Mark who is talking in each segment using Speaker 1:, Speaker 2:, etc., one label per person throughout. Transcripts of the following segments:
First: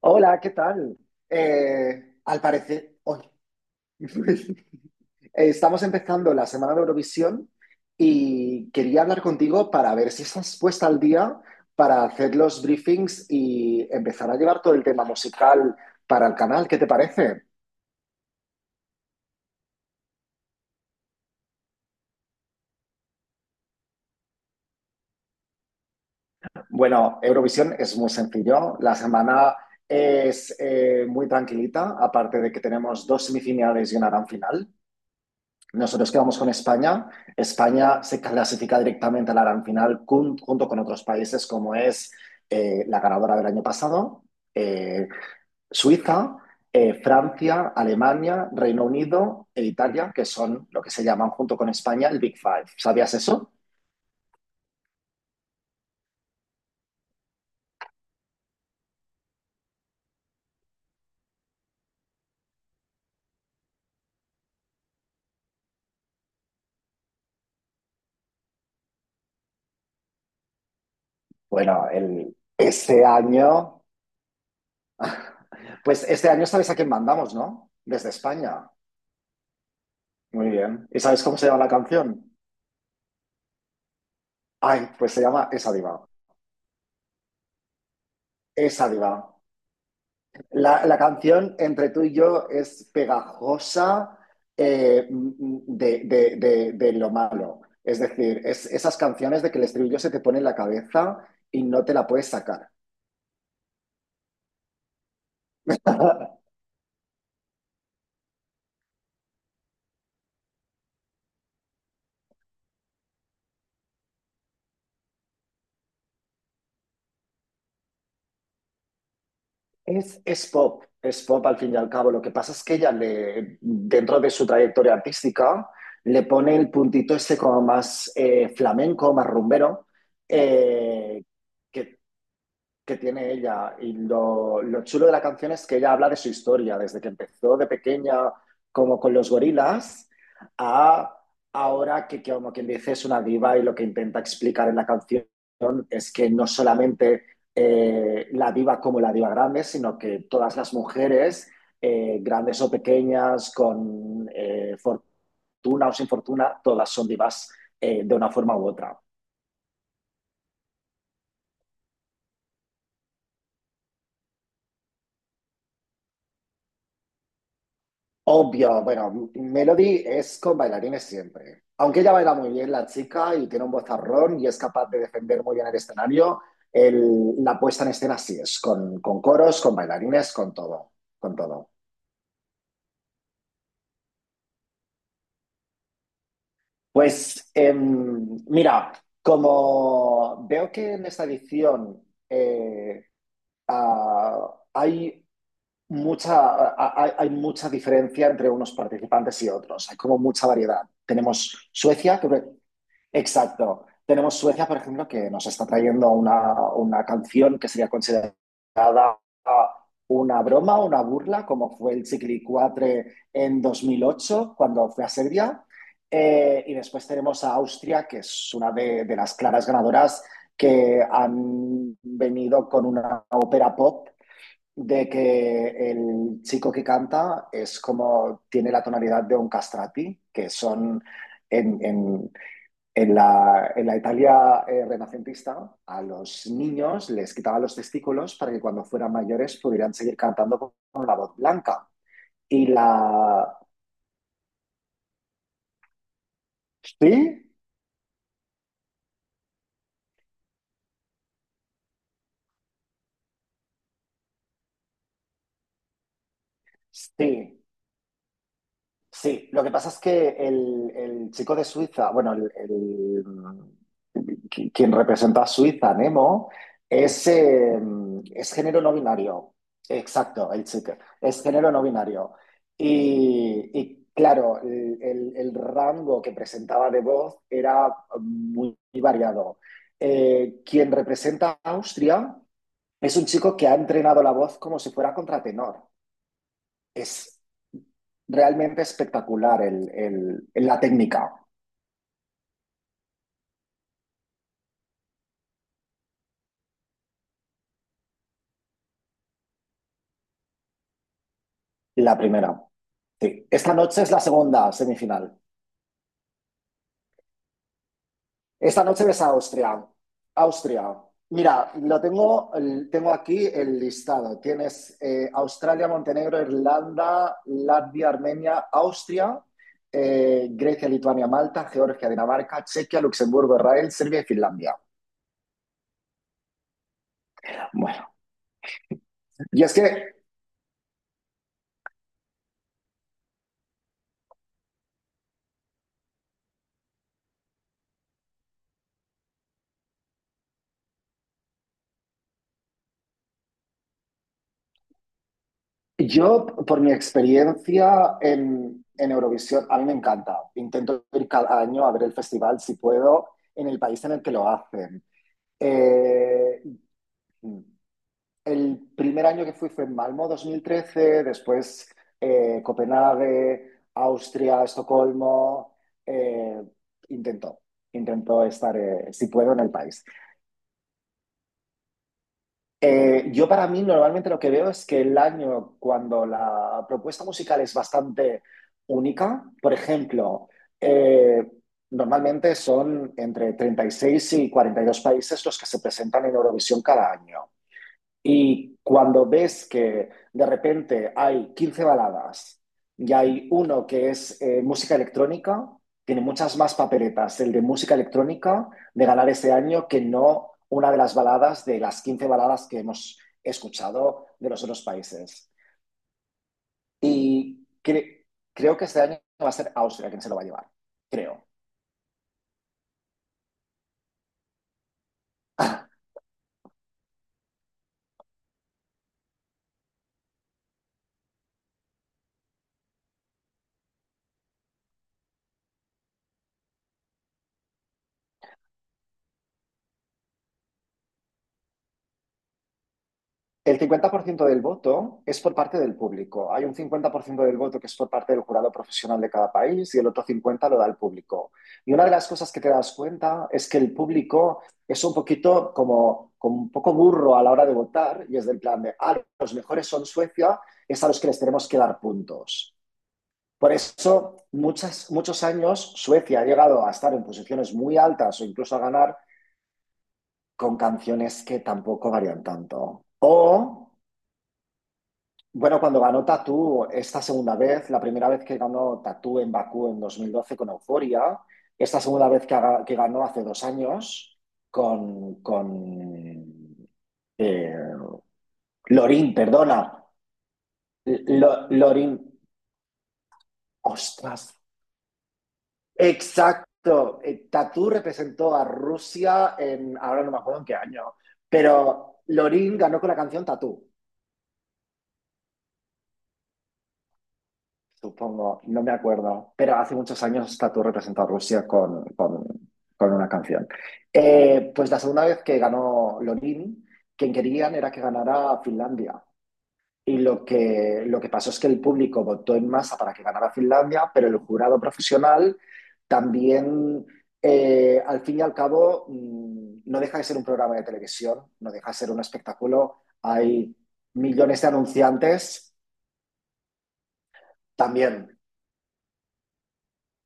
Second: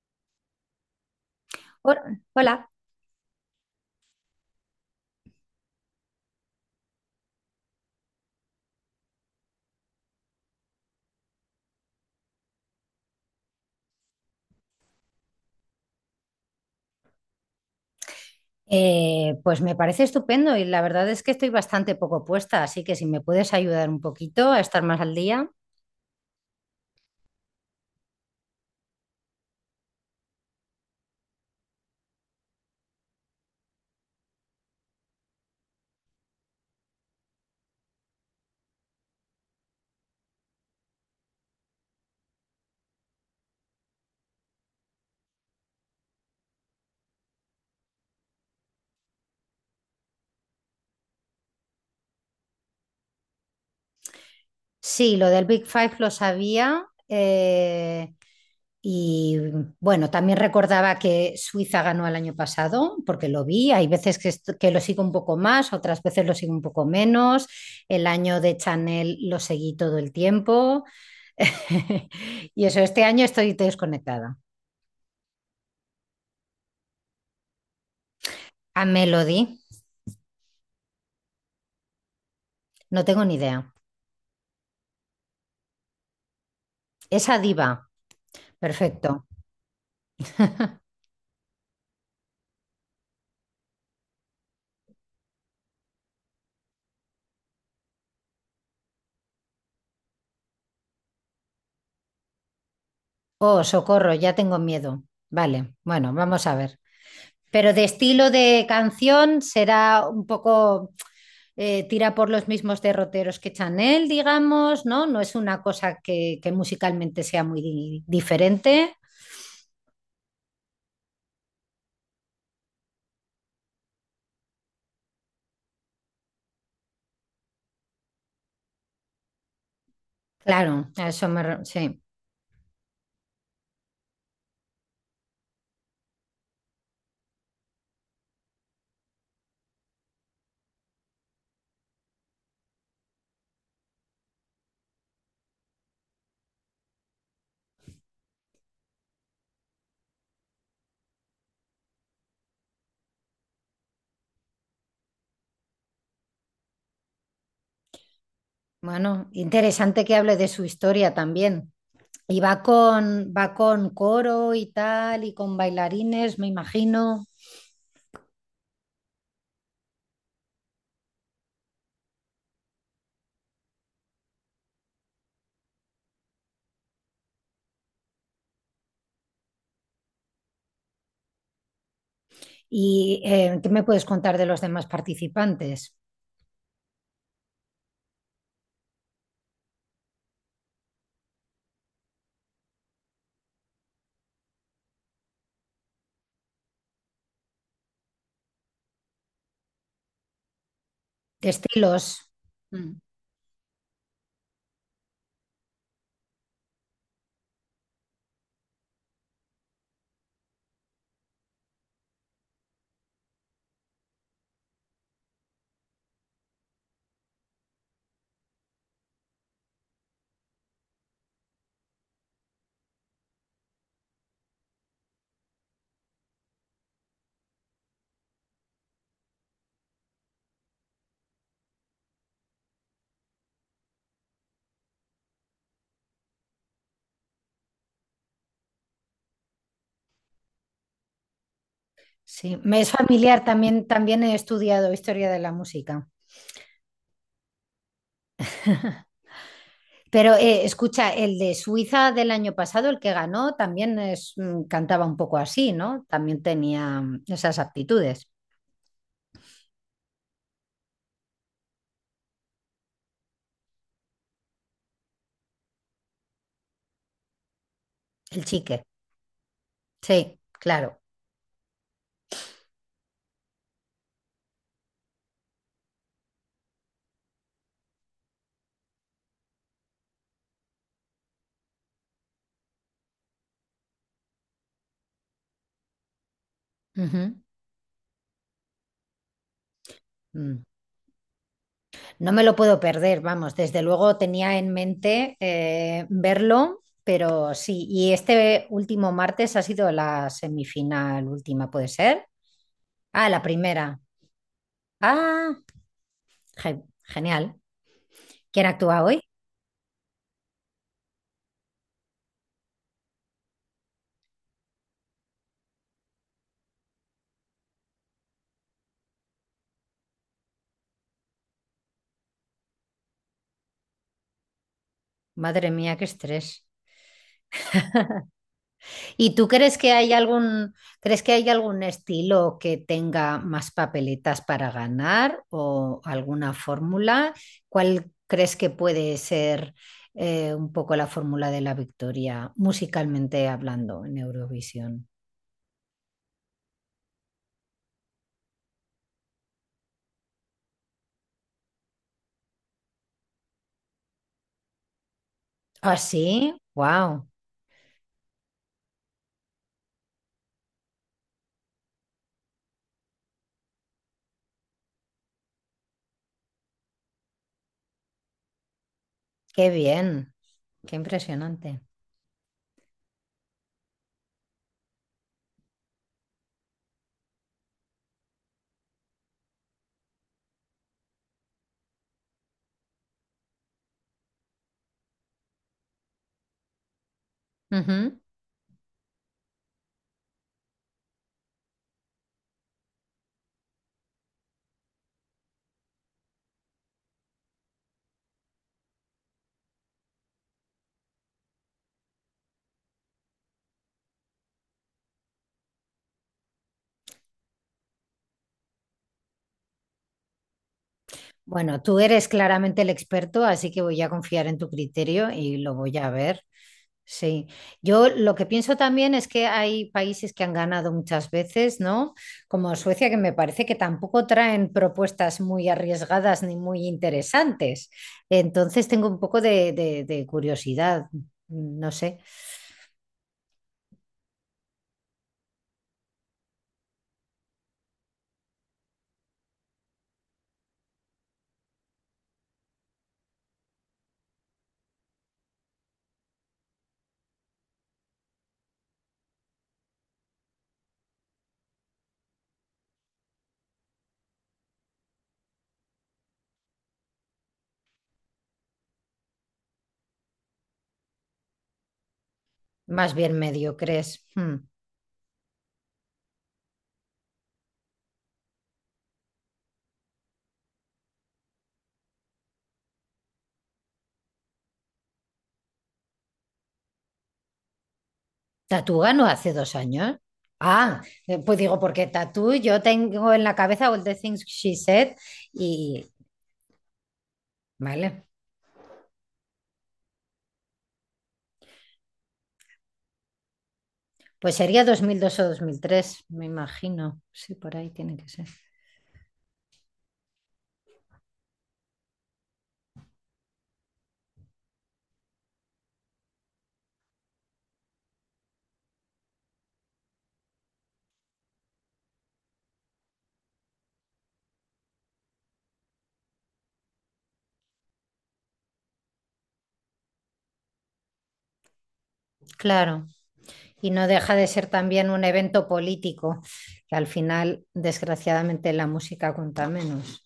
Speaker 1: Hola, ¿qué tal?
Speaker 2: Hola.
Speaker 1: Al
Speaker 2: Hola.
Speaker 1: parecer, hoy estamos empezando la semana de Eurovisión y quería hablar contigo para ver si estás puesta al día para hacer los briefings y empezar a llevar todo el tema musical para el canal. ¿Qué te parece?
Speaker 2: Pues me parece estupendo y la verdad es que estoy bastante poco puesta, así que si me puedes ayudar un poquito a estar más al día.
Speaker 1: Bueno, Eurovisión es muy sencillo. La semana es muy tranquilita, aparte de que tenemos dos semifinales y una gran final. Nosotros quedamos con España. España se clasifica directamente a la gran final junto con otros países como es la ganadora del año pasado, eh, Suiza, Francia, Alemania, Reino Unido e Italia, que son lo que se llaman junto con España el Big Five. ¿Sabías eso?
Speaker 2: Sí, lo del Big Five lo sabía, y bueno, también recordaba que Suiza ganó el año pasado porque lo vi. Hay veces que lo sigo un poco más, otras veces lo sigo un poco menos. El año de Chanel lo seguí todo el tiempo
Speaker 1: Bueno,
Speaker 2: y eso, este
Speaker 1: este
Speaker 2: año estoy
Speaker 1: año,
Speaker 2: desconectada.
Speaker 1: pues este año sabes a quién mandamos, ¿no? Desde España.
Speaker 2: A Melody,
Speaker 1: Muy bien. ¿Y sabes cómo se llama la canción?
Speaker 2: no tengo ni idea.
Speaker 1: Ay, pues se llama Esa Diva.
Speaker 2: Esa diva.
Speaker 1: Esa
Speaker 2: Perfecto.
Speaker 1: Diva. La canción entre tú y yo es pegajosa, de lo malo. Es decir, es esas canciones de que el estribillo se te pone en la cabeza y no te la puedes sacar.
Speaker 2: Oh, socorro, ya tengo miedo. Vale, bueno, vamos a ver. Pero de estilo de canción será un poco, tira por los mismos derroteros que Chanel, digamos, ¿no? No es una cosa que musicalmente sea muy diferente.
Speaker 1: Es pop, es pop al fin y al cabo. Lo que pasa es que ella, dentro de su trayectoria artística, le pone el puntito ese como más flamenco, más rumbero,
Speaker 2: Claro, a
Speaker 1: eh,
Speaker 2: eso me
Speaker 1: que
Speaker 2: sí.
Speaker 1: que tiene ella. Y lo chulo de la canción es que ella habla de su historia, desde que empezó de pequeña como con los gorilas a ahora que, como quien dice es una diva, y lo que intenta explicar en la canción es que no solamente la diva como la diva grande, sino que todas las mujeres, grandes o pequeñas, con fortuna o sin fortuna, todas son divas de una forma u otra.
Speaker 2: Bueno, interesante que hable de su historia también. Y va con coro y tal, y con bailarines, me imagino.
Speaker 1: Obvio, bueno, Melody es con bailarines siempre. Aunque ella baila muy bien, la chica, y tiene un vozarrón y es capaz de defender muy bien el escenario, la puesta en escena sí es, con, coros, con bailarines, con todo, con todo.
Speaker 2: ¿Y qué me puedes contar de los demás participantes?
Speaker 1: Pues mira, como veo que en esta edición eh, ah, hay mucha, hay mucha diferencia entre unos participantes y otros, hay como mucha variedad.
Speaker 2: ¿Qué
Speaker 1: Tenemos
Speaker 2: estilos?
Speaker 1: Suecia. Que
Speaker 2: Mm.
Speaker 1: Exacto. Tenemos Suecia, por ejemplo, que nos está trayendo una, canción que sería considerada una broma, una burla, como fue el Ciclicuatre en 2008, cuando fue a Serbia. Y después tenemos a Austria, que es una de las claras ganadoras, que han venido con una ópera pop de que el chico que canta es como tiene la tonalidad de un castrati, que son en, en- en la Italia renacentista, a los niños les quitaban los testículos para que cuando fueran mayores pudieran seguir cantando con, la voz blanca.
Speaker 2: Sí,
Speaker 1: Y
Speaker 2: me es familiar,
Speaker 1: la...
Speaker 2: también, también he estudiado historia de la música.
Speaker 1: ¿Sí?
Speaker 2: Pero escucha, el de Suiza del año pasado, el que ganó, también es, cantaba un poco así, ¿no? También tenía esas
Speaker 1: Sí,
Speaker 2: aptitudes,
Speaker 1: sí. Lo que pasa es que el, chico de Suiza, bueno, el quien representa a Suiza, Nemo, es, eh,
Speaker 2: el
Speaker 1: es género
Speaker 2: chique.
Speaker 1: no binario.
Speaker 2: Sí,
Speaker 1: Exacto, el chico.
Speaker 2: claro.
Speaker 1: Es género no binario. Y claro, el rango que presentaba de voz era muy, muy variado. Quien representa a Austria es un chico que ha entrenado la voz como si fuera contratenor.
Speaker 2: Ujú.
Speaker 1: Es realmente espectacular
Speaker 2: Mm.
Speaker 1: la técnica.
Speaker 2: No me lo puedo perder, vamos, desde luego tenía en mente, verlo, pero sí, y este último martes ha sido la semifinal última, ¿puede
Speaker 1: La
Speaker 2: ser?
Speaker 1: primera.
Speaker 2: Ah, la
Speaker 1: Sí. Esta
Speaker 2: primera.
Speaker 1: noche es la segunda semifinal.
Speaker 2: Ah, genial. ¿Quién
Speaker 1: Esta
Speaker 2: actúa
Speaker 1: noche ves
Speaker 2: hoy?
Speaker 1: a Austria. Austria. Mira, tengo aquí el listado. Tienes Australia, Montenegro, Irlanda, Latvia, Armenia, Austria, Grecia, Lituania, Malta, Georgia, Dinamarca, Chequia, Luxemburgo, Israel, Serbia y Finlandia.
Speaker 2: Madre mía, qué estrés.
Speaker 1: Bueno,
Speaker 2: ¿Y tú
Speaker 1: y es
Speaker 2: crees que hay
Speaker 1: que
Speaker 2: algún estilo que tenga más papeletas para ganar o alguna fórmula? ¿Cuál crees que puede ser, un poco la fórmula de la victoria musicalmente hablando en Eurovisión?
Speaker 1: yo, por mi experiencia en Eurovisión, a mí me encanta. Intento ir cada año a ver el festival si puedo en el país en el que lo hacen.
Speaker 2: Ah, sí,
Speaker 1: Eh,
Speaker 2: wow,
Speaker 1: el primer año que fui fue en Malmo, 2013, después Copenhague, Austria, Estocolmo. eh, intento, intento estar, si puedo, en
Speaker 2: qué
Speaker 1: el país.
Speaker 2: bien, qué impresionante.
Speaker 1: Yo para mí normalmente lo que veo es que el año cuando la propuesta musical es bastante única. Por ejemplo, eh, normalmente son entre 36 y 42 países los que se presentan en Eurovisión cada año.
Speaker 2: Ujú.
Speaker 1: Y cuando ves que de repente hay 15 baladas y hay uno que es música electrónica, tiene muchas más papeletas el de música electrónica de ganar este año que no una de las baladas de las 15 baladas que hemos escuchado de los otros países. Y creo que este año va a ser Austria quien se lo va a llevar, creo.
Speaker 2: Bueno, tú eres claramente el experto, así que voy a confiar en tu criterio y lo voy a ver. Sí, yo lo que pienso también es que hay países que han ganado muchas veces, ¿no? Como Suecia, que me parece que tampoco traen propuestas muy arriesgadas ni muy interesantes. Entonces tengo un poco de curiosidad, no sé,
Speaker 1: El 50% del voto es por parte del público. Hay un 50% del voto que es por parte del jurado profesional de cada país, y el otro 50% lo da el público. Y una de las cosas que te das cuenta es que el público es un poquito como, como un poco burro a la hora de votar, y es del plan de, ah, los mejores son Suecia, es a los que les tenemos que dar puntos. Por eso, muchos años Suecia ha llegado a estar en posiciones muy altas o incluso a ganar con canciones que tampoco varían tanto.
Speaker 2: más bien
Speaker 1: O
Speaker 2: mediocres. Hmm.
Speaker 1: Bueno, cuando ganó Tatú esta segunda vez, la primera vez que ganó Tatú en Bakú en 2012 con Euforia, esta segunda vez que ganó hace 2 años con, eh,
Speaker 2: ¿Tatú ganó
Speaker 1: Lorín,
Speaker 2: hace dos
Speaker 1: perdona.
Speaker 2: años? Ah, pues digo, porque
Speaker 1: Lorín,
Speaker 2: Tatú yo tengo en la cabeza All the Things
Speaker 1: ostras,
Speaker 2: She Said y,
Speaker 1: exacto. Tatú
Speaker 2: vale,
Speaker 1: representó a Rusia, ahora no me acuerdo en qué año, pero Lorin ganó con la canción Tatú.
Speaker 2: pues sería 2002 o 2003, me imagino. Sí, por ahí tiene que ser.
Speaker 1: Supongo, no me acuerdo, pero hace muchos años Tatu representó a Rusia con, con una canción. Pues la segunda vez que ganó Lorin, quien querían era que ganara Finlandia. Y lo que pasó es que el público votó en masa para que ganara Finlandia, pero el jurado profesional también, al fin y al cabo, no deja de ser un programa de televisión, no deja de ser un espectáculo.
Speaker 2: Claro,
Speaker 1: Hay
Speaker 2: y no deja de
Speaker 1: millones
Speaker 2: ser
Speaker 1: de
Speaker 2: también un evento
Speaker 1: anunciantes
Speaker 2: político, que al final,
Speaker 1: también.
Speaker 2: desgraciadamente, la música cuenta menos.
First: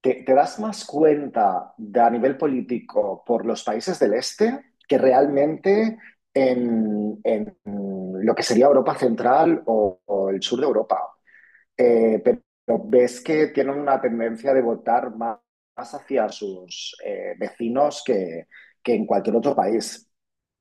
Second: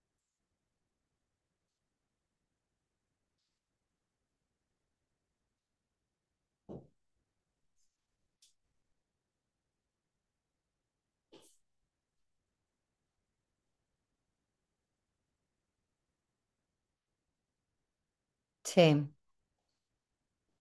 Speaker 1: ¿Te das más cuenta de, a nivel político, por los países del este que realmente en lo que sería Europa Central o el sur de Europa? Pero ves que tienen una tendencia de votar más hacia sus vecinos, que en
Speaker 2: Sí,
Speaker 1: cualquier otro país.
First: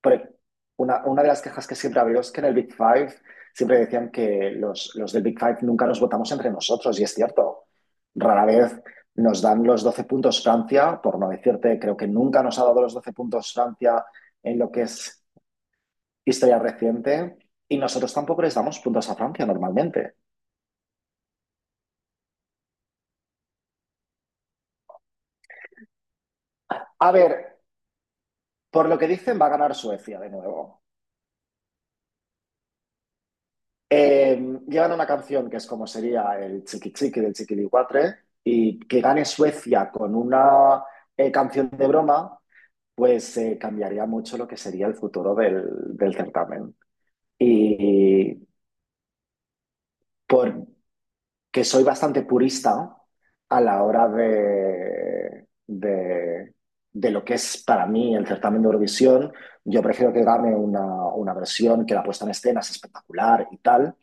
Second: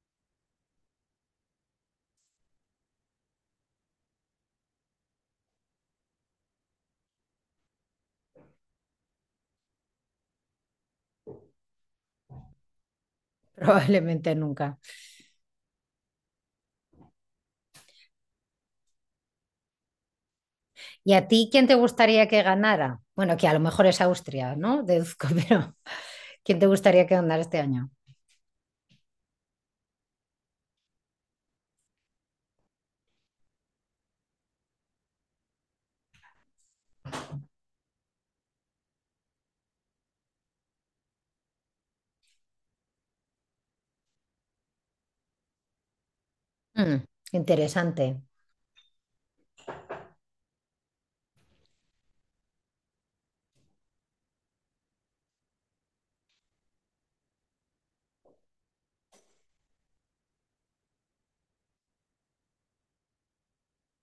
Speaker 1: Por- una de las quejas que siempre ha habido es que en el Big Five siempre decían que los del Big Five nunca nos votamos entre nosotros, y es cierto. Rara vez nos dan los 12 puntos Francia, por no decirte, creo que nunca nos ha dado los 12 puntos Francia
Speaker 2: probablemente
Speaker 1: en lo
Speaker 2: nunca.
Speaker 1: que es historia reciente, y nosotros tampoco les damos puntos a Francia normalmente.
Speaker 2: ¿Y a ti quién te gustaría que ganara? Bueno, que a lo mejor es Austria, ¿no? Deduzco, pero ¿quién te gustaría
Speaker 1: A
Speaker 2: que ganara
Speaker 1: ver.
Speaker 2: este año?
Speaker 1: Por lo que dicen, va a ganar Suecia de nuevo. Llevan una canción que es como sería el Chiqui Chiqui del Chiquilicuatre, y que gane Suecia con una canción de broma, pues cambiaría mucho lo que sería el futuro del certamen.
Speaker 2: Mm, interesante,
Speaker 1: Y por, que soy bastante purista a la hora de lo que es para mí el certamen de Eurovisión. Yo prefiero que gane una, versión que la puesta en escena es espectacular y tal,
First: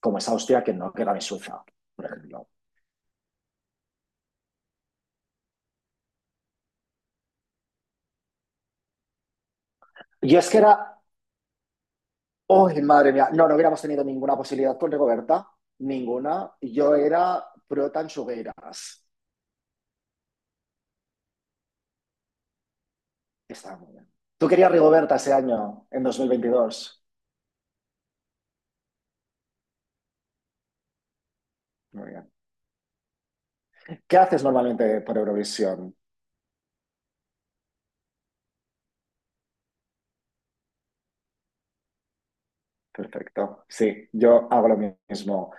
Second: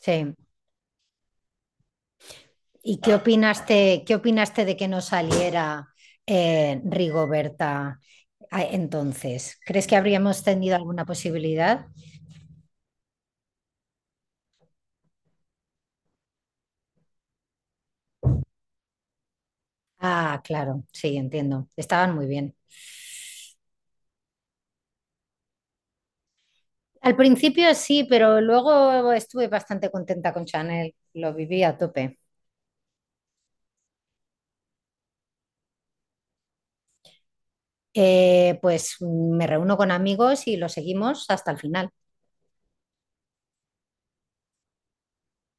Speaker 1: como es Austria, que no que gane Suiza, por ejemplo.
Speaker 2: ¿Y qué opinaste de que no saliera, Rigoberta, entonces? ¿Crees que
Speaker 1: Y
Speaker 2: habríamos
Speaker 1: es que
Speaker 2: tenido
Speaker 1: era,
Speaker 2: alguna posibilidad?
Speaker 1: ¡oh, madre mía! No, no hubiéramos tenido ninguna posibilidad con Rigoberta, ninguna. Yo era pro Tanchugueras.
Speaker 2: Ah, claro, sí, entiendo. Estaban muy bien.
Speaker 1: Está muy bien. ¿Tú querías Rigoberta ese año, en 2022?
Speaker 2: Al principio sí, pero luego estuve bastante contenta con Chanel, lo viví a
Speaker 1: Muy
Speaker 2: tope.
Speaker 1: bien. ¿Qué haces normalmente por Eurovisión?
Speaker 2: Pues me reúno con amigos y lo seguimos hasta el final.
Speaker 1: Perfecto. Sí, yo hago lo mismo.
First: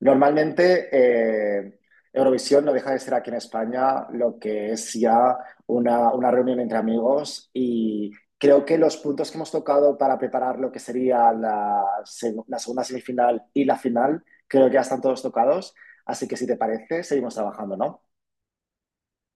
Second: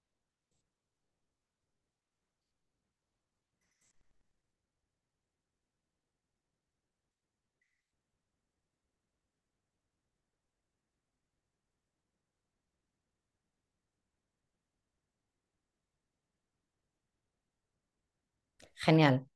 Speaker 1: Normalmente Eurovisión no deja de ser aquí en España lo que es ya una, reunión entre amigos, y creo que los puntos que hemos tocado para preparar lo que sería la, la segunda semifinal y la final, creo que ya están todos tocados. Así que si te parece, seguimos trabajando, ¿no?
Speaker 2: Genial.